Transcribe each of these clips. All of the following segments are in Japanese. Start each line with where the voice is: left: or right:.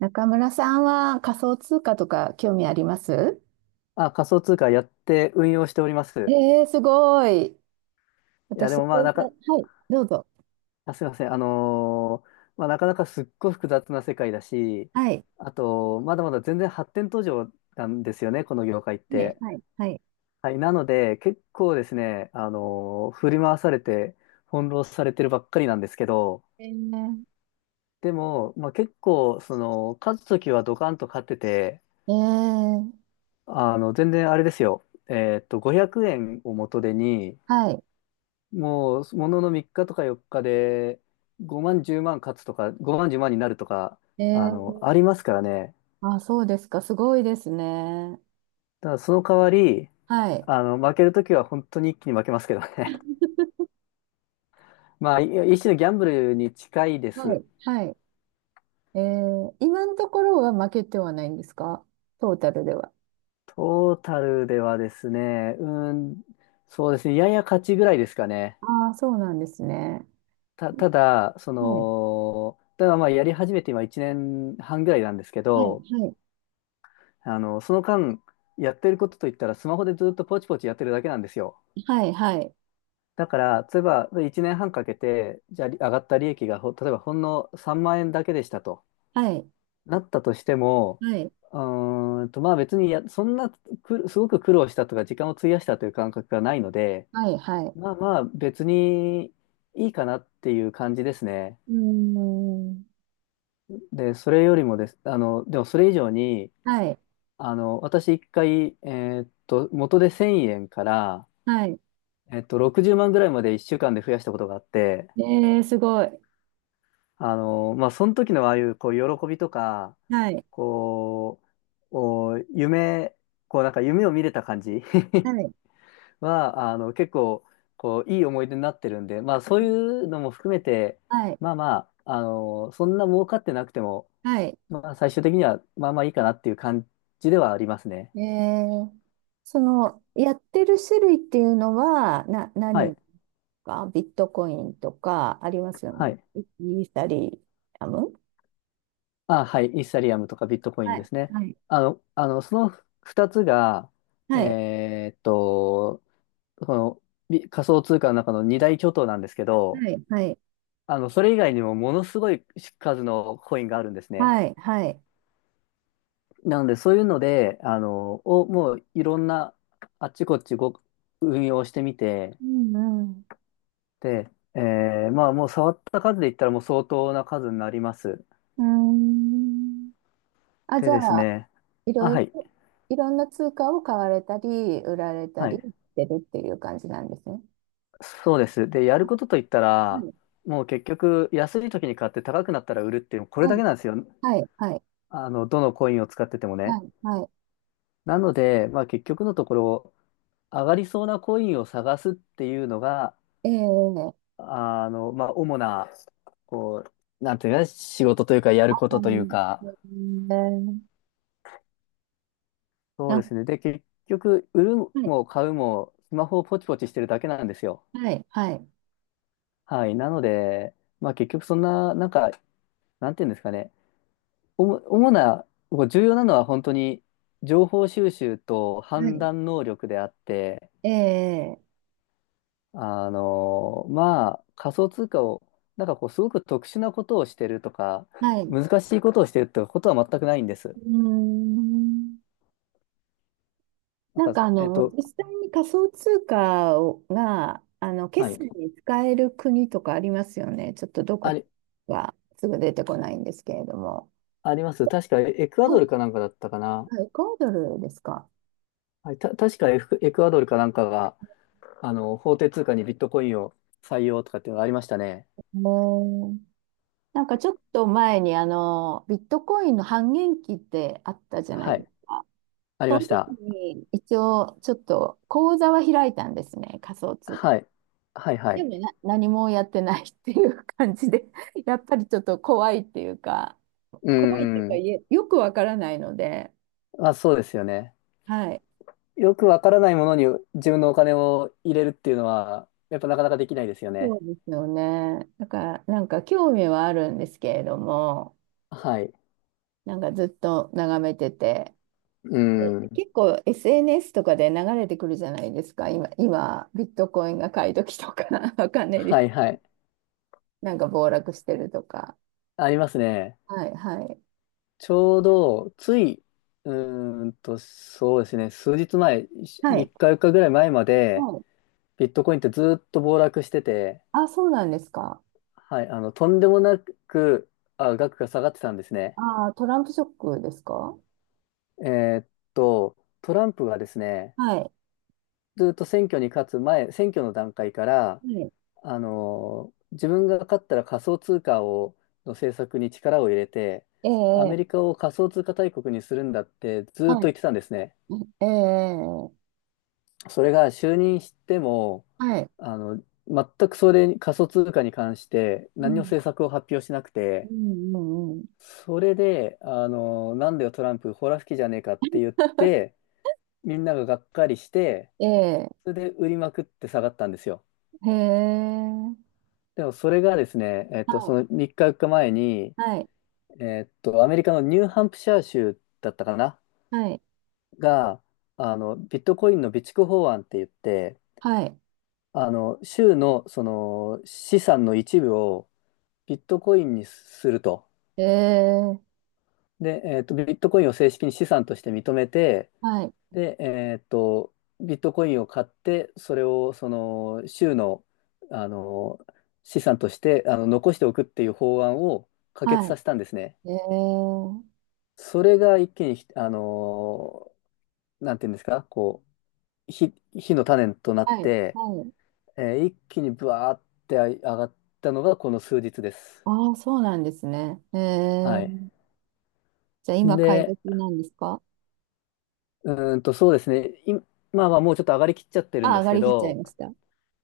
right: 中村さんは仮想通貨とか興味あります？
left: あ、仮想通貨やって運用しております。
right: すごい。
left: いや、で
right: 私、
left: もまあ、
right: はい、どうぞ。
left: あ、すいません。まあ、なかなかすっごい複雑な世界だし、
right: はい、
left: あと、まだまだ全然発展途上なんですよね、この業界っ
right: はい、
left: て。
right: はい、はい。
left: はい。なので、結構ですね、振り回されて、翻弄されてるばっかりなんですけど、
right: えー、
left: でも、まあ、結構、勝つときはドカンと勝ってて、
right: えー、
left: 全然あれですよ。500円を元手に、
right: はい。
left: もう、ものの3日とか4日で、5万、10万勝つとか、5万、10万になるとか、
right: えー、
left: ありますからね。
right: あ、そうですか。すごいですね。
left: ただ、その代わり、
right: はい、
left: 負けるときは本当に一気に負けますけどね。まあ、一種のギャンブルに近いで
right: は
left: す。
right: い、はい。今のところは負けてはないんですか？トータルでは。
left: トータルではですね、うーん、そうですね、やや勝ちぐらいですかね。
right: ああ、そうなんですね。
left: ただ、
right: はい、
left: ただまあ、やり始めて今1年半ぐらいなんですけ
right: はい、
left: ど、
right: はい、
left: その間、やってることといったら、スマホでずっとポチポチやってるだけなんですよ。
right: はい、はい、
left: だから、例えば1年半かけて、じゃあり上がった利益が例えばほんの3万円だけでしたと
right: はい、
left: なったとしても、
right: はい、
left: まあ別にそんなすごく苦労したとか、時間を費やしたという感覚がないので、
right: はい。はい。
left: まあまあ別にいいかなっていう感じですね。
right: うーん。
left: で、それよりもです、でもそれ以上に、
right: はい、
left: 私一回、元で1000円から、
right: はい。
left: 60万ぐらいまで1週間で増やしたことがあって、
right: えー、すごい。
left: まあ、その時のああいう、こう、喜びとか、
right: はい。
left: こう、お夢、こう、なんか夢を見れた感じ
right: はい。
left: は、結構、こう、いい思い出になってるんで、まあ、そういうのも含めて、
right: はい。
left: まあまあ、そんな儲かってなくても、
right: はい。
left: まあ、最終的には、まあまあいいかなっていう感じではありますね。
right: えー、その、やってる種類っていうのは、
left: はい。
right: 何か、ビットコインとかありますよね。
left: はい。
right: イイーサリアム。
left: あ、はい。イーサリアムとかビットコイン
right: は
left: で
right: い。
left: すね。
right: はい。
left: その2つが、
right: はい。
left: えーっと、その、仮想通貨の中の二大巨頭なんですけど、
right: はい。はい。
left: それ以外にもものすごい数のコインがあるんですね。
right: はい。はい。
left: なので、そういうので、もういろんな、あっちこっち運用してみて、
right: うん。
left: で、まあ、もう触った数で言ったらもう相当な数になります。
right: うん。うーん。あ、じ
left: で
right: ゃ
left: です
right: あ、
left: ね、
right: い
left: あ、
right: ろい
left: はい、
right: ろ、いろんな通貨を買われたり、売られた
left: は
right: り
left: い、
right: してるっていう感じなんですね。
left: そうです。で、や
right: あ、
left: る
right: は
left: ことといったら、
right: い。
left: もう結局、安い時に買って高くなったら売るっていう、これ
right: は
left: だ
right: い。
left: けなんですよ。
right: はい。はい。
left: どのコインを使ってても
right: は
left: ね。
right: い、は
left: なので、まあ、結局のところ、上がりそうなコインを探すっていうのが、
right: い。ええ、
left: まあ、主な、こなんていうかね、仕事というか、やること
right: こ
left: という
right: ん
left: か、
right: え
left: そうで
right: あ、
left: すね。で、結局、売る
right: はい、
left: も買うも、スマホをポチポチしてるだけなんですよ。
right: はい、はい、
left: はい。なので、まあ、結局、そんな、なんか、なんていうんですかね、主な、こう重要なのは本当に、情報収集と
right: は
left: 判
right: い、
left: 断能力であって、
right: ええ、
left: まあ、仮想通貨を、なんかこう、すごく特殊なことをしてるとか、
right: はい。う
left: 難しいことをしてるってことは全くないんです。
right: ーん、
left: なん
right: なん
left: か、
right: かあの、実際に仮想通貨が、あの、
left: は
right: 決
left: い。
right: 済に使える国とかありますよね。ちょっとど
left: あ
right: こ
left: り、
right: はすぐ出てこないんですけれども。
left: あります。確かエクア
right: は
left: ド
right: い、
left: ルかなんかだったかな。
right: はい、エクアドルですか。
left: はい、確かエクアドルかなんかが、法定通貨にビットコインを採用とかっていうのがありましたね。
right: ええ、なんかちょっと前にあの、ビットコインの半減期ってあったじゃな
left: は
right: いです
left: い。
right: か。
left: あり
right: そ
left: ま
right: の
left: し
right: 時
left: た。
right: に一応ちょっと口座は開いたんですね、仮想通貨。
left: はい。はいは
right: でも、
left: い。
right: 何もやってないっていう感じで、やっぱりちょっと怖いっていうか、
left: う
right: 怖いっていう
left: ー
right: か、
left: ん。
right: いえよくわからないので、
left: まあ、そうですよね。
right: はい。
left: よくわからないものに自分のお金を入れるっていうのは、やっぱなかなかできないですよね。
right: そうですよね。だから、なんか興味はあるんですけれども、
left: はい。
right: なんかずっと眺めてて、
left: う
right: え
left: ん。
right: 結構 SNS とかで流れてくるじゃないですか、今、今、ビットコインが買い時とか、わかんないで
left: は
right: す。
left: いはい。
right: なんか暴落してるとか。
left: ありますね。
right: はい、はい。
left: ちょうど、つい、そうですね。数日前、
right: はい。
left: 3日4日ぐらい前まで、
right: はい。
left: ビットコインってずーっと暴落してて、
right: あ、そうなんですか。
left: はい、とんでもなく、あ、額が下がってたんですね。
right: ああ、トランプショックですか？は
left: えーっと、トランプがですね、
right: い。
left: ずーっと選挙に勝つ前、選挙の段階から、
right: はい。
left: 自分が勝ったら仮想通貨を、の政策に力を入れて、
right: え
left: ア
right: え、
left: メリカを仮想通貨大国にするんだってずっ
right: は
left: と言
right: い。
left: ってたんですね。
right: ええ、
left: それが就任しても、
right: はい。
left: 全くそれに、仮想通貨に関して
right: う
left: 何の
right: ん。
left: 政策を発表しなく
right: う
left: て、
right: ん、うん、うん。
left: それで、なんだよトランプ、ほら吹きじゃねえかって言って、みんなががっかりして、
right: ええ、
left: それで売りまくって下がったんですよ。
right: へえ。
left: でもそれがですね、
right: は
left: そ
right: い。
left: の3日4日前に、
right: はい。
left: アメリカのニューハンプシャー州だったかな
right: はい。
left: が、ビットコインの備蓄法案って言って、
right: はい。
left: 州のその資産の一部をビットコインにすると。
right: ええ、
left: で、ビットコインを正式に資産として認めて、
right: はい。
left: で、ビットコインを買って、それをその州の、あの、資産として残しておくっていう法案を可決
right: は
left: さ
right: い。
left: せたんですね。
right: ええ、
left: それが一気にひ、あの、なんていうんですか、こう、火の種となっ
right: はい。
left: て、
right: はい。
left: 一気にブワーって上がったのがこの数日です。
right: ああ、そうなんですね。え
left: はい。
right: え。じゃあ、今、買い
left: で、
right: 時なんですか？
left: そうですね。今は、もうちょっと上がりきっちゃってるん
right: あ、
left: で
right: 上
left: す
right: が
left: け
right: りきっちゃい
left: ど、
right: ました。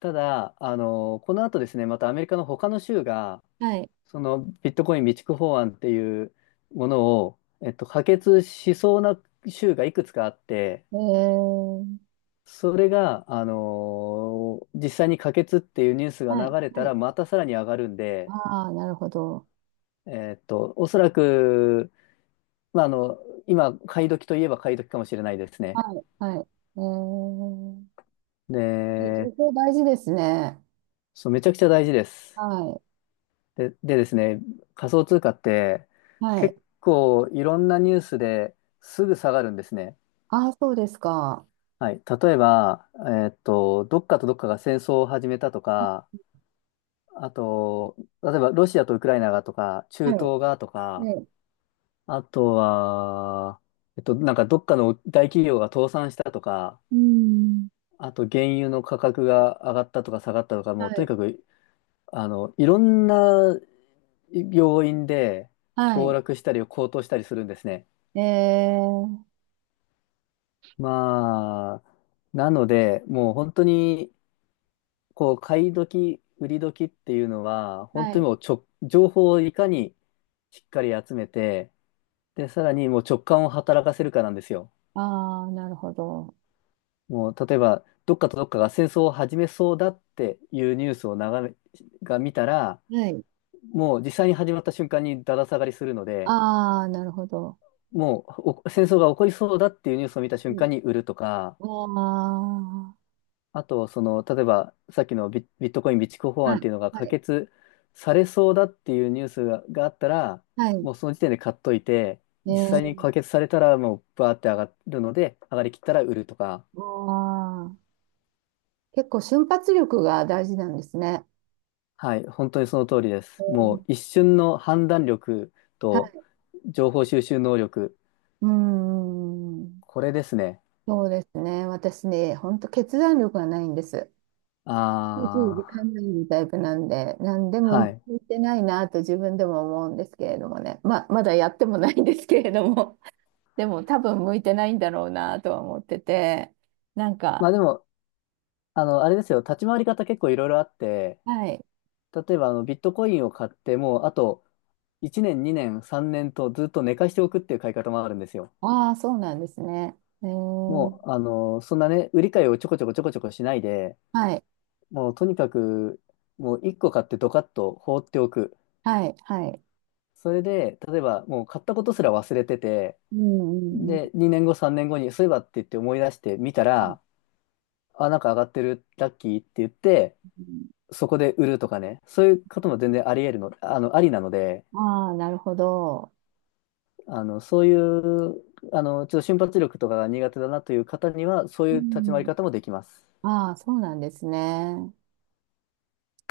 left: ただ、この後ですね、またアメリカの他の州が、
right: はい。
left: そのビットコイン備蓄法案っていうものを、可決しそうな州がいくつかあって、
right: ええ、
left: それが、あの実際に可決っていうニュースが
right: はい。
left: 流れ
right: は
left: た
right: い。
left: ら、またさらに上がるんで、
right: ああ、なるほど。
left: おそらく、まあ、今、買い時といえば買い時かもしれないです
right: は
left: ね。
right: い、はい。えー、え情
left: で、
right: 報大事ですね。
left: そう、めちゃくちゃ大事です。
right: は
left: で、でですね、仮想通貨って、
right: い、はい。
left: 結構いろんなニュースですぐ下がるんですね。
right: ああ、そうですか。
left: はい。例えば、どっかとどっかが戦争を始めたとか、あと、例えばロシアとウクライナがとか、
right: は
left: 中東
right: い、
left: がとか、
right: はい。
left: あとは、なんかどっかの大企業が倒産したとか、
right: うん。
left: あと原油の価格が上がったとか下がったとか、も
right: は
left: うとに
right: い、
left: かく、いろんな要因で
right: は
left: 暴
right: い。
left: 落したり高騰したりするんですね。
right: えー、
left: まあ、なので、もう本当に、こう、買い時、売り時っていうのは、本
right: は
left: 当
right: い。
left: にもうちょ、情報をいかにしっかり集めて、で、さらにもう直感を働かせるかなんですよ。
right: ああ、なるほど。
left: もう、例えば、どっかとどっかが戦争を始めそうだっていうニュースを眺め、が見たら、
right: はい。
left: もう実際に始まった瞬間にだだ下がりするので、
right: ああ、なるほど。
left: もう戦争が起こりそうだっていうニュースを見た瞬
right: うん、
left: 間に売るとか、
right: ああ、
left: あと、例えばさっきのビットコイン備蓄法
right: は
left: 案っ
right: い、
left: ていうのが
right: は
left: 可
right: い、
left: 決されそうだっていうニュースが、あったら、
right: はい。
left: もうその時点で買っといて、実際に
right: え
left: 可決されたらもうバーって上がるので、上がりきったら売るとか、
right: ー、ああ、結構瞬発力が大事なんですね。
left: はい、本当にその通りで
right: え
left: す。も
right: ー、
left: う一瞬の判断力
right: は
left: と
right: い。
left: 情報収集能力、
right: うーん。
left: これですね。
right: そうですね。私ね、本当決断力がないんです。すぐ時
left: あ
right: 間
left: あ。
right: ないタイプなんで、何でも
left: はい。
right: 言ってないなと自分でも思うんですけれどもね。まあ、まだやってもないんですけれども、でも多分向いてないんだろうなとは思ってて、なん
left: ま
right: か、
left: あでも、あれですよ、立ち回り方結構いろいろあって、
right: はい。
left: 例えばビットコインを買って、もうあと1年、2年、3年とずっと寝かしておくっていう買い方もあるんですよ。
right: ああ、そうなんですね。えー、
left: もう、そんなね、売り買いをちょこちょこちょこちょこしないで、
right: はい、
left: もうとにかく、もう1個買ってドカッと放っておく。
right: はい、はい。
left: それで、例えばもう買ったことすら忘れてて、
right: うん、うん、
left: で、2年後、3年後に、そういえばって言って思い出してみた
right: う
left: ら、あ、なんか上がってる、ラッキーって言って、
right: ん。
left: そこで売るとかね、そういうことも全然あり得るの、あの、ありなので、
right: ああ、なるほど。
left: そういう、ちょっと瞬発力とかが苦手だなという方には、そうい
right: う
left: う立ち回り
right: ん。
left: 方もできます。
right: ああ、そうなんですね。